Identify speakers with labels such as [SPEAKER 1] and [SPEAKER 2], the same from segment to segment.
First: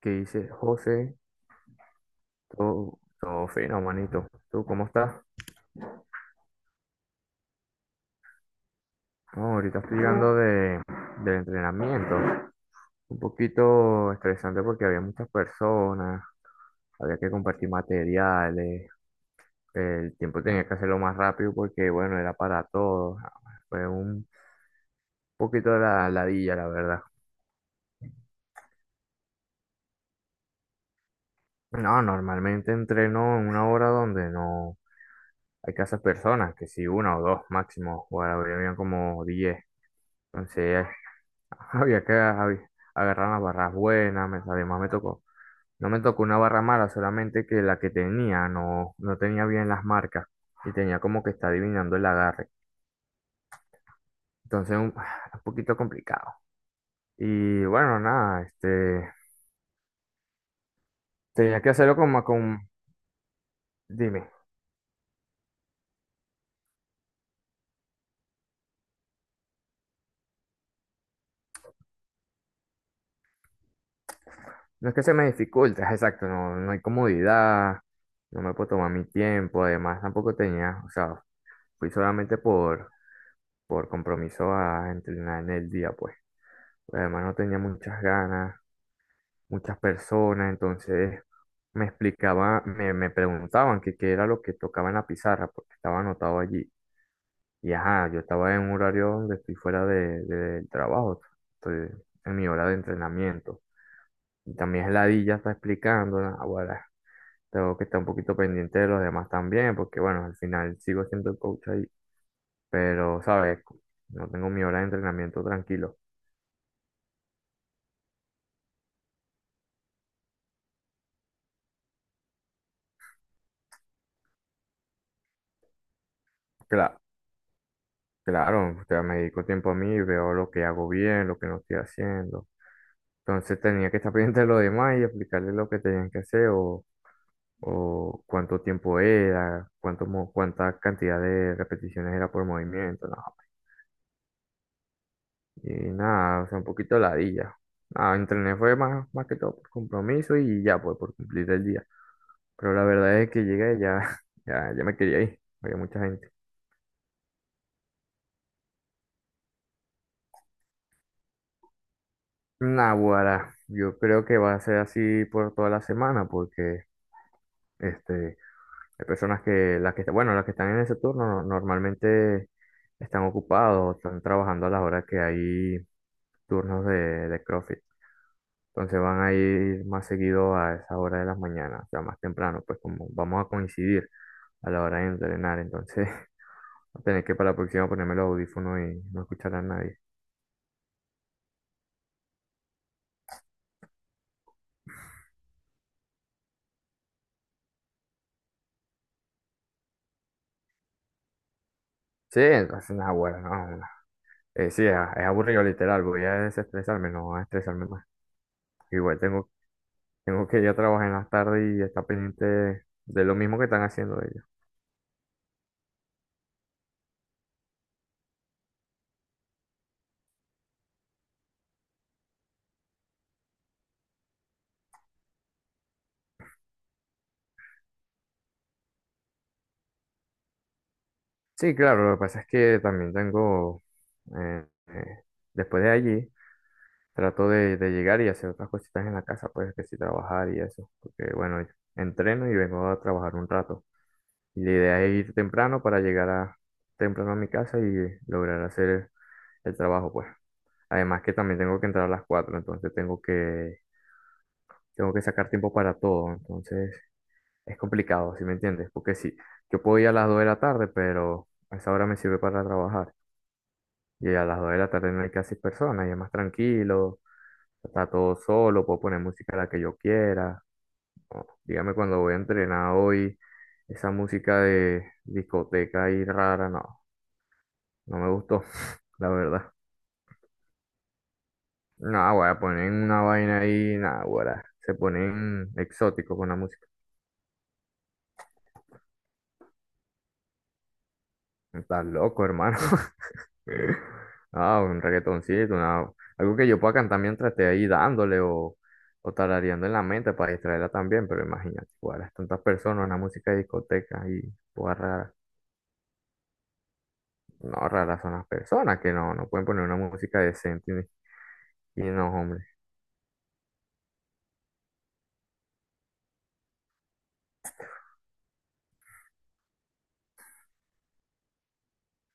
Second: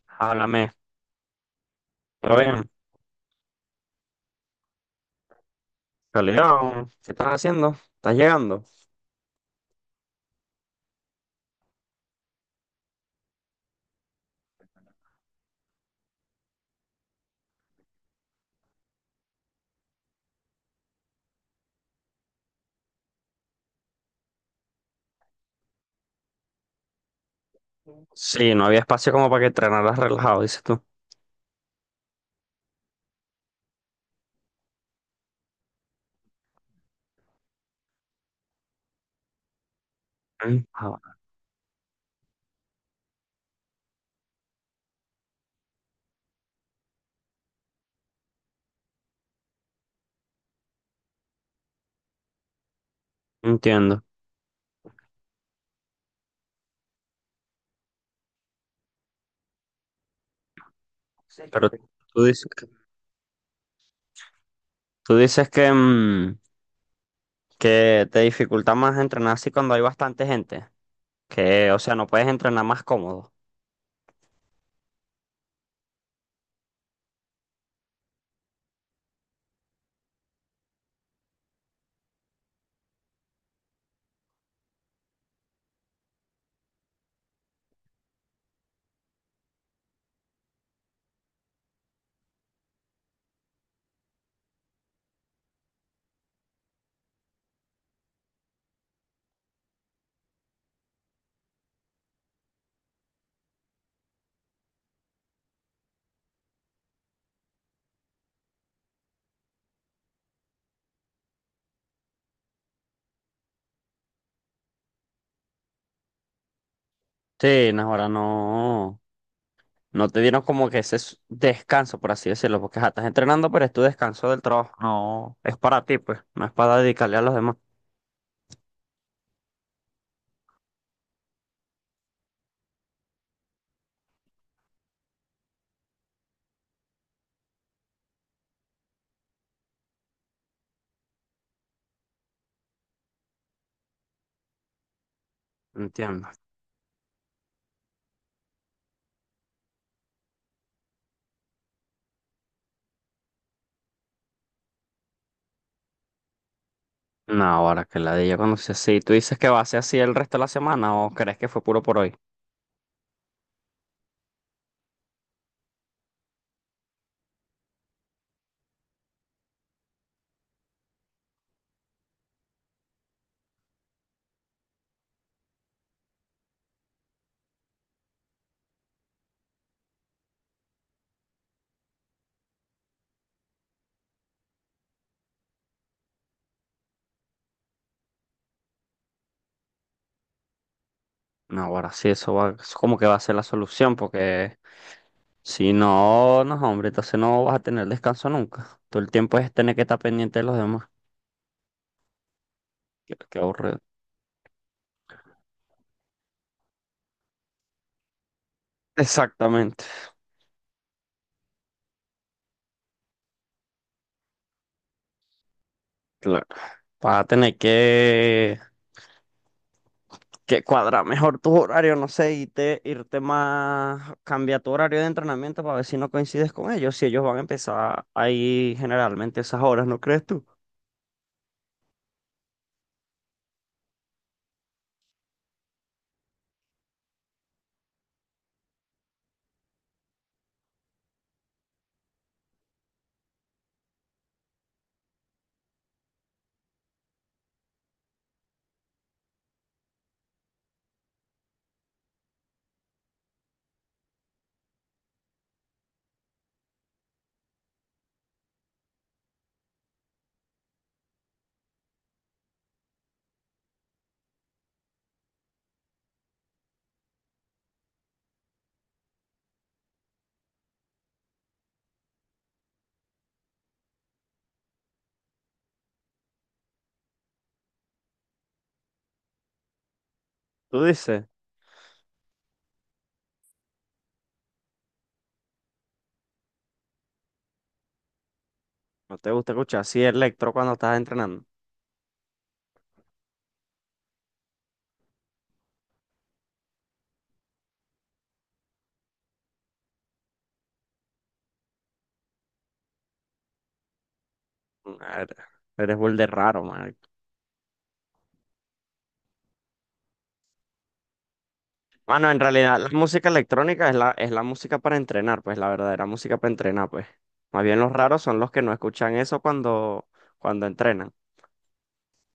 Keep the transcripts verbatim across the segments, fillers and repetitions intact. [SPEAKER 1] ¿Qué dice
[SPEAKER 2] Háblame,
[SPEAKER 1] José?
[SPEAKER 2] ¿todo bien?
[SPEAKER 1] Todo, todo fino, manito. ¿Tú cómo estás?
[SPEAKER 2] Calidad, ¿qué estás haciendo? ¿Estás llegando?
[SPEAKER 1] No, ahorita estoy llegando de, del entrenamiento. Un poquito estresante porque había muchas personas, había que compartir materiales, el tiempo tenía que hacerlo más rápido porque, bueno, era para todos. Fue un poquito de la ladilla, la verdad.
[SPEAKER 2] Sí, no había espacio como para que entrenaras relajado, dices tú.
[SPEAKER 1] No, normalmente entreno en una hora donde no hay casas personas, que si una o dos máximo, o ahora habían como diez.
[SPEAKER 2] Mm,
[SPEAKER 1] Entonces,
[SPEAKER 2] ah, bueno.
[SPEAKER 1] había que había- agarrar las barras buenas, me- además me tocó. No me tocó una barra mala, solamente que la que tenía no, no tenía bien las marcas y tenía como que está adivinando el agarre.
[SPEAKER 2] Entiendo.
[SPEAKER 1] Entonces, un, un poquito complicado. Y bueno, nada, este, tenía
[SPEAKER 2] Pero
[SPEAKER 1] que hacerlo como
[SPEAKER 2] tú dices, que-
[SPEAKER 1] con, dime,
[SPEAKER 2] tú dices que, mm, que te dificulta más entrenar así cuando hay bastante gente. Que, o sea, no puedes entrenar más cómodo.
[SPEAKER 1] no es que se me dificulte, exacto, no, no hay comodidad, no me puedo tomar mi tiempo, además tampoco tenía, o sea, fui solamente por, por compromiso a entrenar en el día, pues. Pues, además no tenía muchas ganas, muchas personas, entonces me explicaba, me, me preguntaban que qué era lo que tocaba en la pizarra, porque estaba anotado allí. Y ajá, yo estaba en un horario donde estoy fuera de, de- del trabajo, estoy en mi hora de entrenamiento. Y también la di ya está explicando, ah, bueno, tengo que estar un poquito pendiente de los demás también, porque bueno, al final sigo siendo el coach ahí, pero, ¿sabes? No tengo mi hora de entrenamiento tranquilo.
[SPEAKER 2] Sí, no, ahora no. No te dieron como que ese s- descanso, por así decirlo, porque ja, estás entrenando, pero es tu descanso del trabajo. No, es para ti, pues, no es para
[SPEAKER 1] Claro,
[SPEAKER 2] dedicarle a los demás.
[SPEAKER 1] claro, o sea, me dedico tiempo a mí, veo lo que hago bien, lo que no estoy haciendo. Entonces tenía que estar pendiente de lo demás y aplicarle lo que tenían que hacer o, o cuánto tiempo era, cuánto, mo- cuánta cantidad de repeticiones era por movimiento. No, y
[SPEAKER 2] Entiendo.
[SPEAKER 1] nada, o sea, un poquito ladilla. Nada, entrené fue más, más que todo por compromiso y ya, pues por cumplir el día. Pero la verdad es que llegué y ya, ya, ya me quería ir. Había mucha gente.
[SPEAKER 2] No, ahora que la de ella cuando sea así. ¿Tú dices que va a ser así el resto de la semana o crees que fue puro por hoy?
[SPEAKER 1] Naguará, yo creo que va a ser así por toda la semana porque este, hay personas que, las que, bueno, las que están en ese turno no- normalmente están ocupados, están trabajando a las horas que hay turnos de, de CrossFit. Entonces van a ir más seguido a esa hora de las mañanas, o sea, más temprano, pues como vamos a coincidir a la hora de entrenar, entonces voy a tener que, para la próxima, ponerme los audífonos y no escuchar a nadie.
[SPEAKER 2] No, ahora sí, eso va, eso como que va a ser la solución, porque si no, no, hombre, entonces no vas a tener descanso nunca. Todo el tiempo es tener que estar pendiente de los demás.
[SPEAKER 1] Sí, entonces,
[SPEAKER 2] Qué, qué
[SPEAKER 1] naguará,
[SPEAKER 2] aburrido.
[SPEAKER 1] no. Eh, sí, es, es aburrido, literal. Voy a desestresarme, no a estresarme más. Igual tengo,
[SPEAKER 2] Exactamente.
[SPEAKER 1] tengo que ir a trabajar en las tardes y estar pendiente de lo mismo que están haciendo ellos.
[SPEAKER 2] Claro. Vas a tener que, que cuadrar mejor tus horarios, no sé, y te, irte más, cambia tu horario de entrenamiento para ver si no coincides con ellos, si ellos van a empezar ahí generalmente esas horas, ¿no crees tú?
[SPEAKER 1] Sí, claro, lo que pasa es que también tengo, eh, eh, después de allí, trato de, de llegar y hacer otras cositas en la casa, pues, que sí, trabajar y eso. Porque bueno, entreno y vengo a trabajar un rato. Y la idea es ir temprano para llegar, a, temprano, a mi casa y lograr hacer el trabajo, pues. Además que también tengo que entrar a las cuatro, entonces tengo que, tengo que sacar tiempo para todo, entonces es complicado, ¿sí me entiendes? Porque sí, yo puedo ir a las dos de la tarde, pero a esa hora me sirve para trabajar. Y a las dos de la tarde no hay casi personas, y es más tranquilo, está todo solo, puedo poner música, la que yo quiera. O, dígame cuando voy a entrenar hoy, esa música de discoteca ahí rara, no. No me gustó, la verdad.
[SPEAKER 2] Tú dices,
[SPEAKER 1] No, güey, ponen una vaina ahí, nada, güey. Se ponen exóticos con la música.
[SPEAKER 2] no te gusta escuchar así electro cuando estás entrenando.
[SPEAKER 1] Estás loco, hermano. Ah, un reggaetoncito, una- algo que yo pueda cantar mientras esté ahí dándole, o, o tarareando en la mente para distraerla también, pero imagínate, güey, tantas personas, una música de discoteca y pues rara.
[SPEAKER 2] Madre, eres burde raro, man.
[SPEAKER 1] No, raras son las personas que no, no pueden poner una música decente y, y
[SPEAKER 2] Bueno,
[SPEAKER 1] no,
[SPEAKER 2] en
[SPEAKER 1] hombre.
[SPEAKER 2] realidad la música electrónica es la, es la música para entrenar, pues la verdadera música para entrenar, pues. Más bien los raros son los que no escuchan eso cuando, cuando entrenan.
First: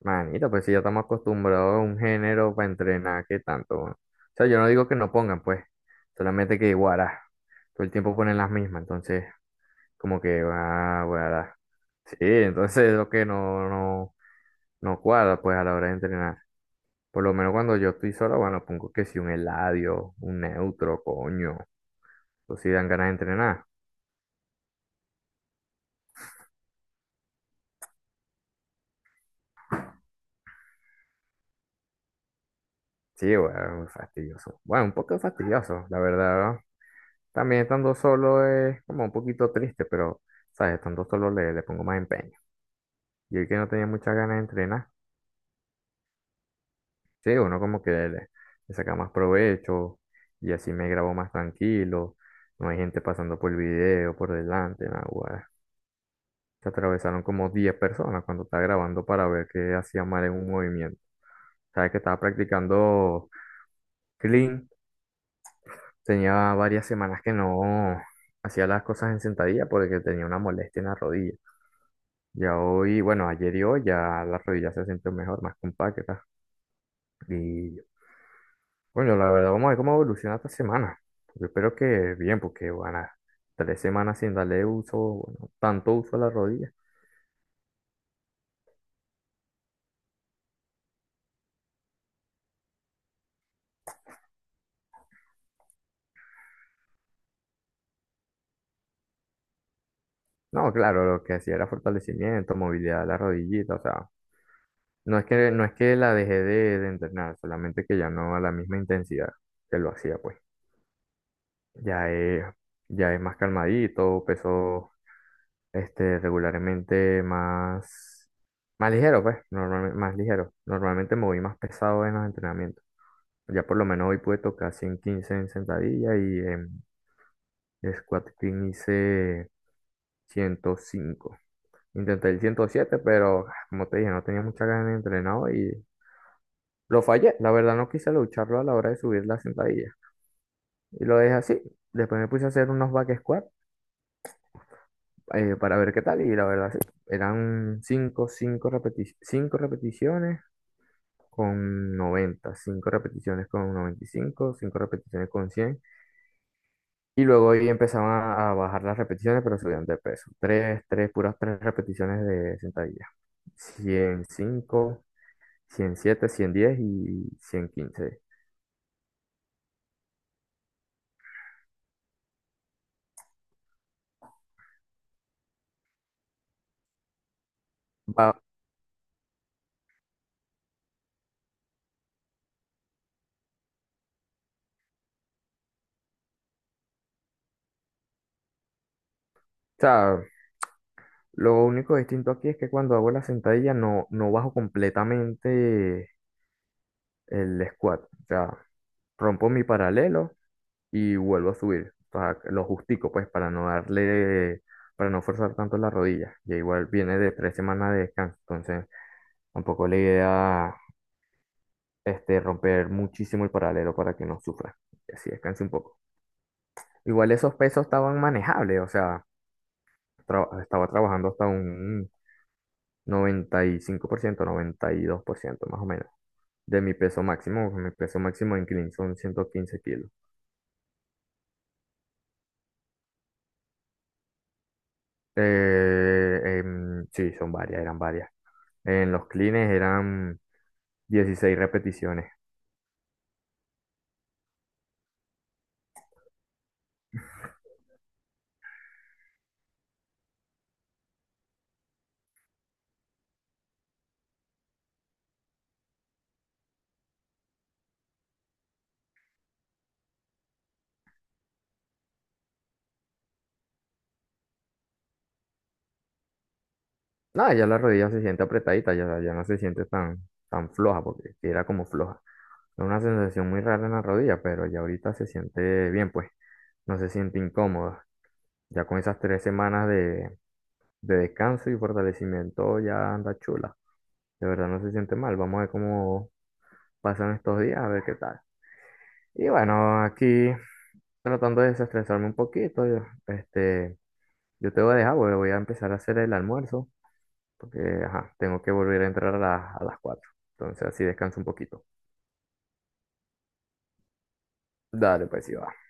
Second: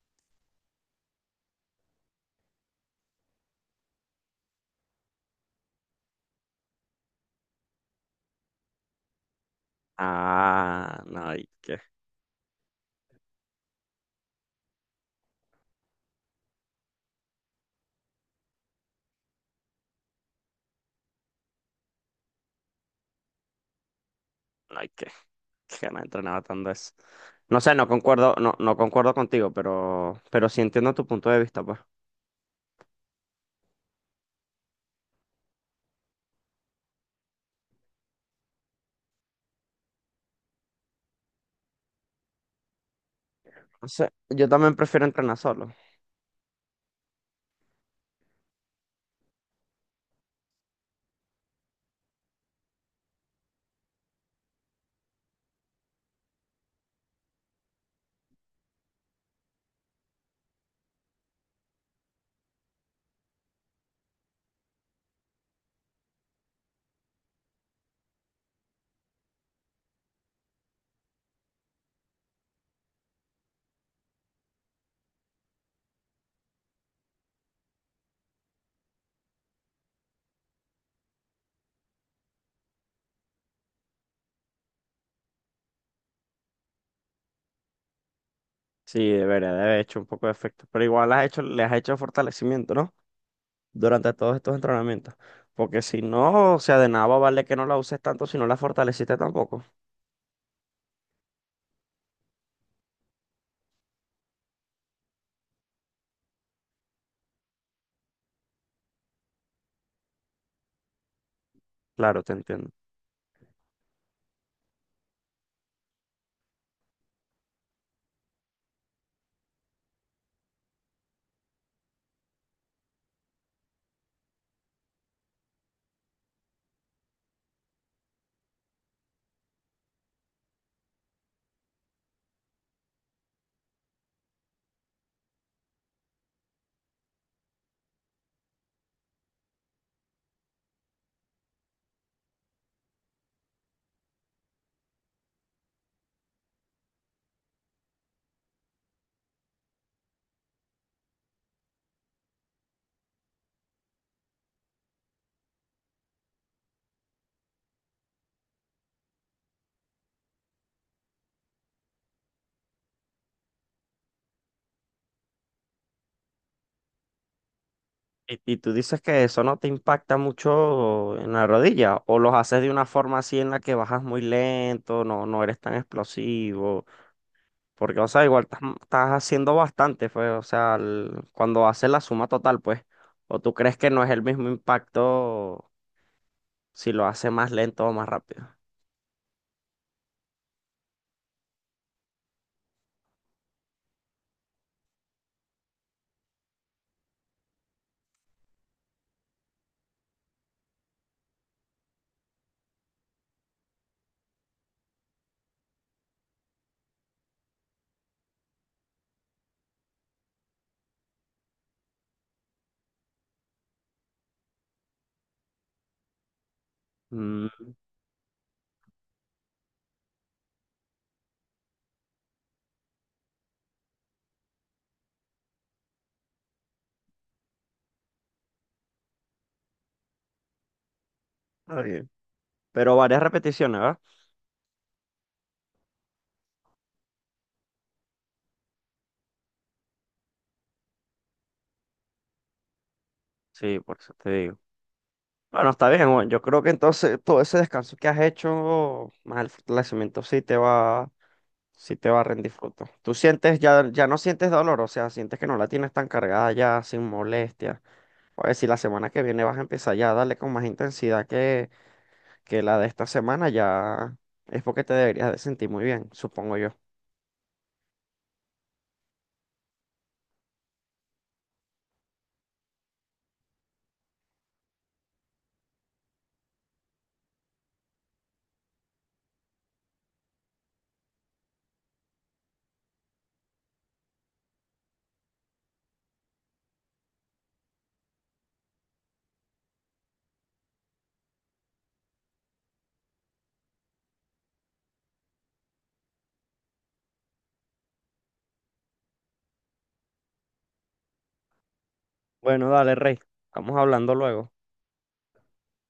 [SPEAKER 1] Manito, pues si ya estamos acostumbrados a un género para entrenar, ¿qué tanto? O sea, yo no digo que no pongan, pues, solamente que guará, todo el tiempo ponen las mismas, entonces, como que,
[SPEAKER 2] Ah,
[SPEAKER 1] ah,
[SPEAKER 2] no hay
[SPEAKER 1] guará.
[SPEAKER 2] que,
[SPEAKER 1] Sí, entonces es lo que no, no, no cuadra, pues, a la hora de entrenar. Por lo menos cuando yo estoy solo, bueno, pongo que si un Eladio, un Neutro, coño, o si dan ganas de entrenar.
[SPEAKER 2] no hay que, que ganas entrenaba tanto eso. No sé, no concuerdo, no, no concuerdo contigo, pero, pero sí entiendo tu punto de vista, pues.
[SPEAKER 1] Sí, bueno, fastidioso. Bueno, un poco fastidioso, la verdad, ¿no? También estando solo es como un poquito triste, pero, ¿sabes? Estando solo le, le pongo más empeño. Y el que no tenía
[SPEAKER 2] No sé,
[SPEAKER 1] muchas ganas de
[SPEAKER 2] yo también
[SPEAKER 1] entrenar,
[SPEAKER 2] prefiero entrenar solo.
[SPEAKER 1] sí, uno como que le, le saca más provecho y así me grabo más tranquilo. No hay gente pasando por el video, por delante, nada, guay. Se atravesaron como diez personas cuando estaba grabando para ver qué hacía mal en un movimiento. ¿Sabes? Que estaba practicando clean. Tenía varias semanas que no hacía las cosas en sentadilla porque tenía una molestia en la rodilla. Ya hoy, bueno, ayer y hoy, ya la rodilla se sintió mejor, más compacta. Y bueno, la verdad, vamos a ver cómo evoluciona esta semana. Yo espero que bien, porque van a tres semanas sin darle uso, bueno, tanto uso, a la rodilla.
[SPEAKER 2] Sí, debería de haber hecho un poco de efecto, pero igual has hecho, le has hecho fortalecimiento, ¿no? Durante todos estos entrenamientos. Porque si no, o sea, de nada va a valer que no la uses tanto si no la fortaleciste tampoco.
[SPEAKER 1] No, claro, lo que hacía era fortalecimiento, movilidad de la rodillita, o sea, no es que, no es que la dejé de, de entrenar, solamente que ya no a la misma intensidad que lo hacía, pues. Ya
[SPEAKER 2] Claro, te
[SPEAKER 1] es,
[SPEAKER 2] entiendo.
[SPEAKER 1] ya es más calmadito, peso, este, regularmente más, más, ligero, pues, normalmente, más ligero. Normalmente me voy más pesado en los entrenamientos. Ya por lo menos hoy pude tocar ciento quince en sentadilla, y en squat clean hice ciento cinco. Intenté el ciento siete, pero ah, como te dije, no tenía mucha ganas de entrenar hoy y lo fallé. La verdad no quise lucharlo a la hora de subir la sentadilla. Y lo dejé así. Después me puse a hacer unos back squat, eh, para ver qué tal, y la verdad sí. Eran cinco, cinco repeti- cinco repeticiones con noventa, cinco repeticiones con noventa y cinco, cinco cinco repeticiones con cien, y luego ahí empezaban a, a bajar las repeticiones, pero subían de peso. Tres tres puras tres repeticiones de sentadilla. ciento cinco, ciento siete, ciento diez y ciento quince.
[SPEAKER 2] Y, y tú dices que eso no te impacta mucho en la rodilla, o los haces de una forma así en la que bajas muy lento, no, no eres tan explosivo, porque, o sea,
[SPEAKER 1] Va- o
[SPEAKER 2] igual estás, estás haciendo bastante, pues, o sea, el- cuando haces la suma total, pues, o tú crees que no es el mismo impacto si lo haces más lento o más rápido.
[SPEAKER 1] sea, lo único distinto aquí es que cuando hago la sentadilla no, no bajo completamente el squat. O sea, rompo mi paralelo y vuelvo a subir. O sea, lo justico, pues, para no darle, para no forzar tanto las rodillas. Ya igual viene de tres semanas de descanso, entonces tampoco la idea, este, romper muchísimo el paralelo para que no sufra. Y así descanse un poco. Igual
[SPEAKER 2] Mm,
[SPEAKER 1] esos pesos estaban manejables, o sea, tra- estaba trabajando hasta un noventa, noventa y y cinco por ciento, noventa y dos por ciento más o menos. De mi peso máximo, mi peso máximo en clean son ciento quince kilos.
[SPEAKER 2] está bien. Pero varias repeticiones, ¿verdad?
[SPEAKER 1] Eh, em, sí, son varias, eran varias. En los cleans eran dieciséis repeticiones.
[SPEAKER 2] Sí, por eso te digo. Bueno, está bien, bueno, yo creo que entonces todo ese descanso que has hecho, más el fortalecimiento sí te va. Sí te va a rendir fruto. Tú sientes, ya, ya no sientes dolor, o sea, sientes que no la tienes tan cargada ya, sin molestia. O sea, si la semana que viene vas a empezar ya a darle con más intensidad que, que la de esta semana, ya es porque te deberías de sentir muy bien, supongo yo.
[SPEAKER 1] Nada, ya la rodilla se siente apretadita, ya, ya no se siente tan, tan, floja, porque sí era como floja. Es una sensación muy rara en la rodilla, pero ya ahorita se siente bien, pues no se siente incómoda. Ya con esas tres semanas de, de descanso y fortalecimiento ya anda chula. De verdad no se siente mal. Vamos a ver cómo pasan estos días, a ver qué tal. Y bueno, aquí tratando de desestresarme un poquito, yo- este, yo te voy a dejar, porque voy a empezar a hacer el almuerzo. Porque, ajá, tengo que volver a entrar a, las- a las cuatro. Entonces así descanso un poquito.
[SPEAKER 2] Bueno, dale, Rey. Estamos hablando luego.
[SPEAKER 1] Dale, pues sí va.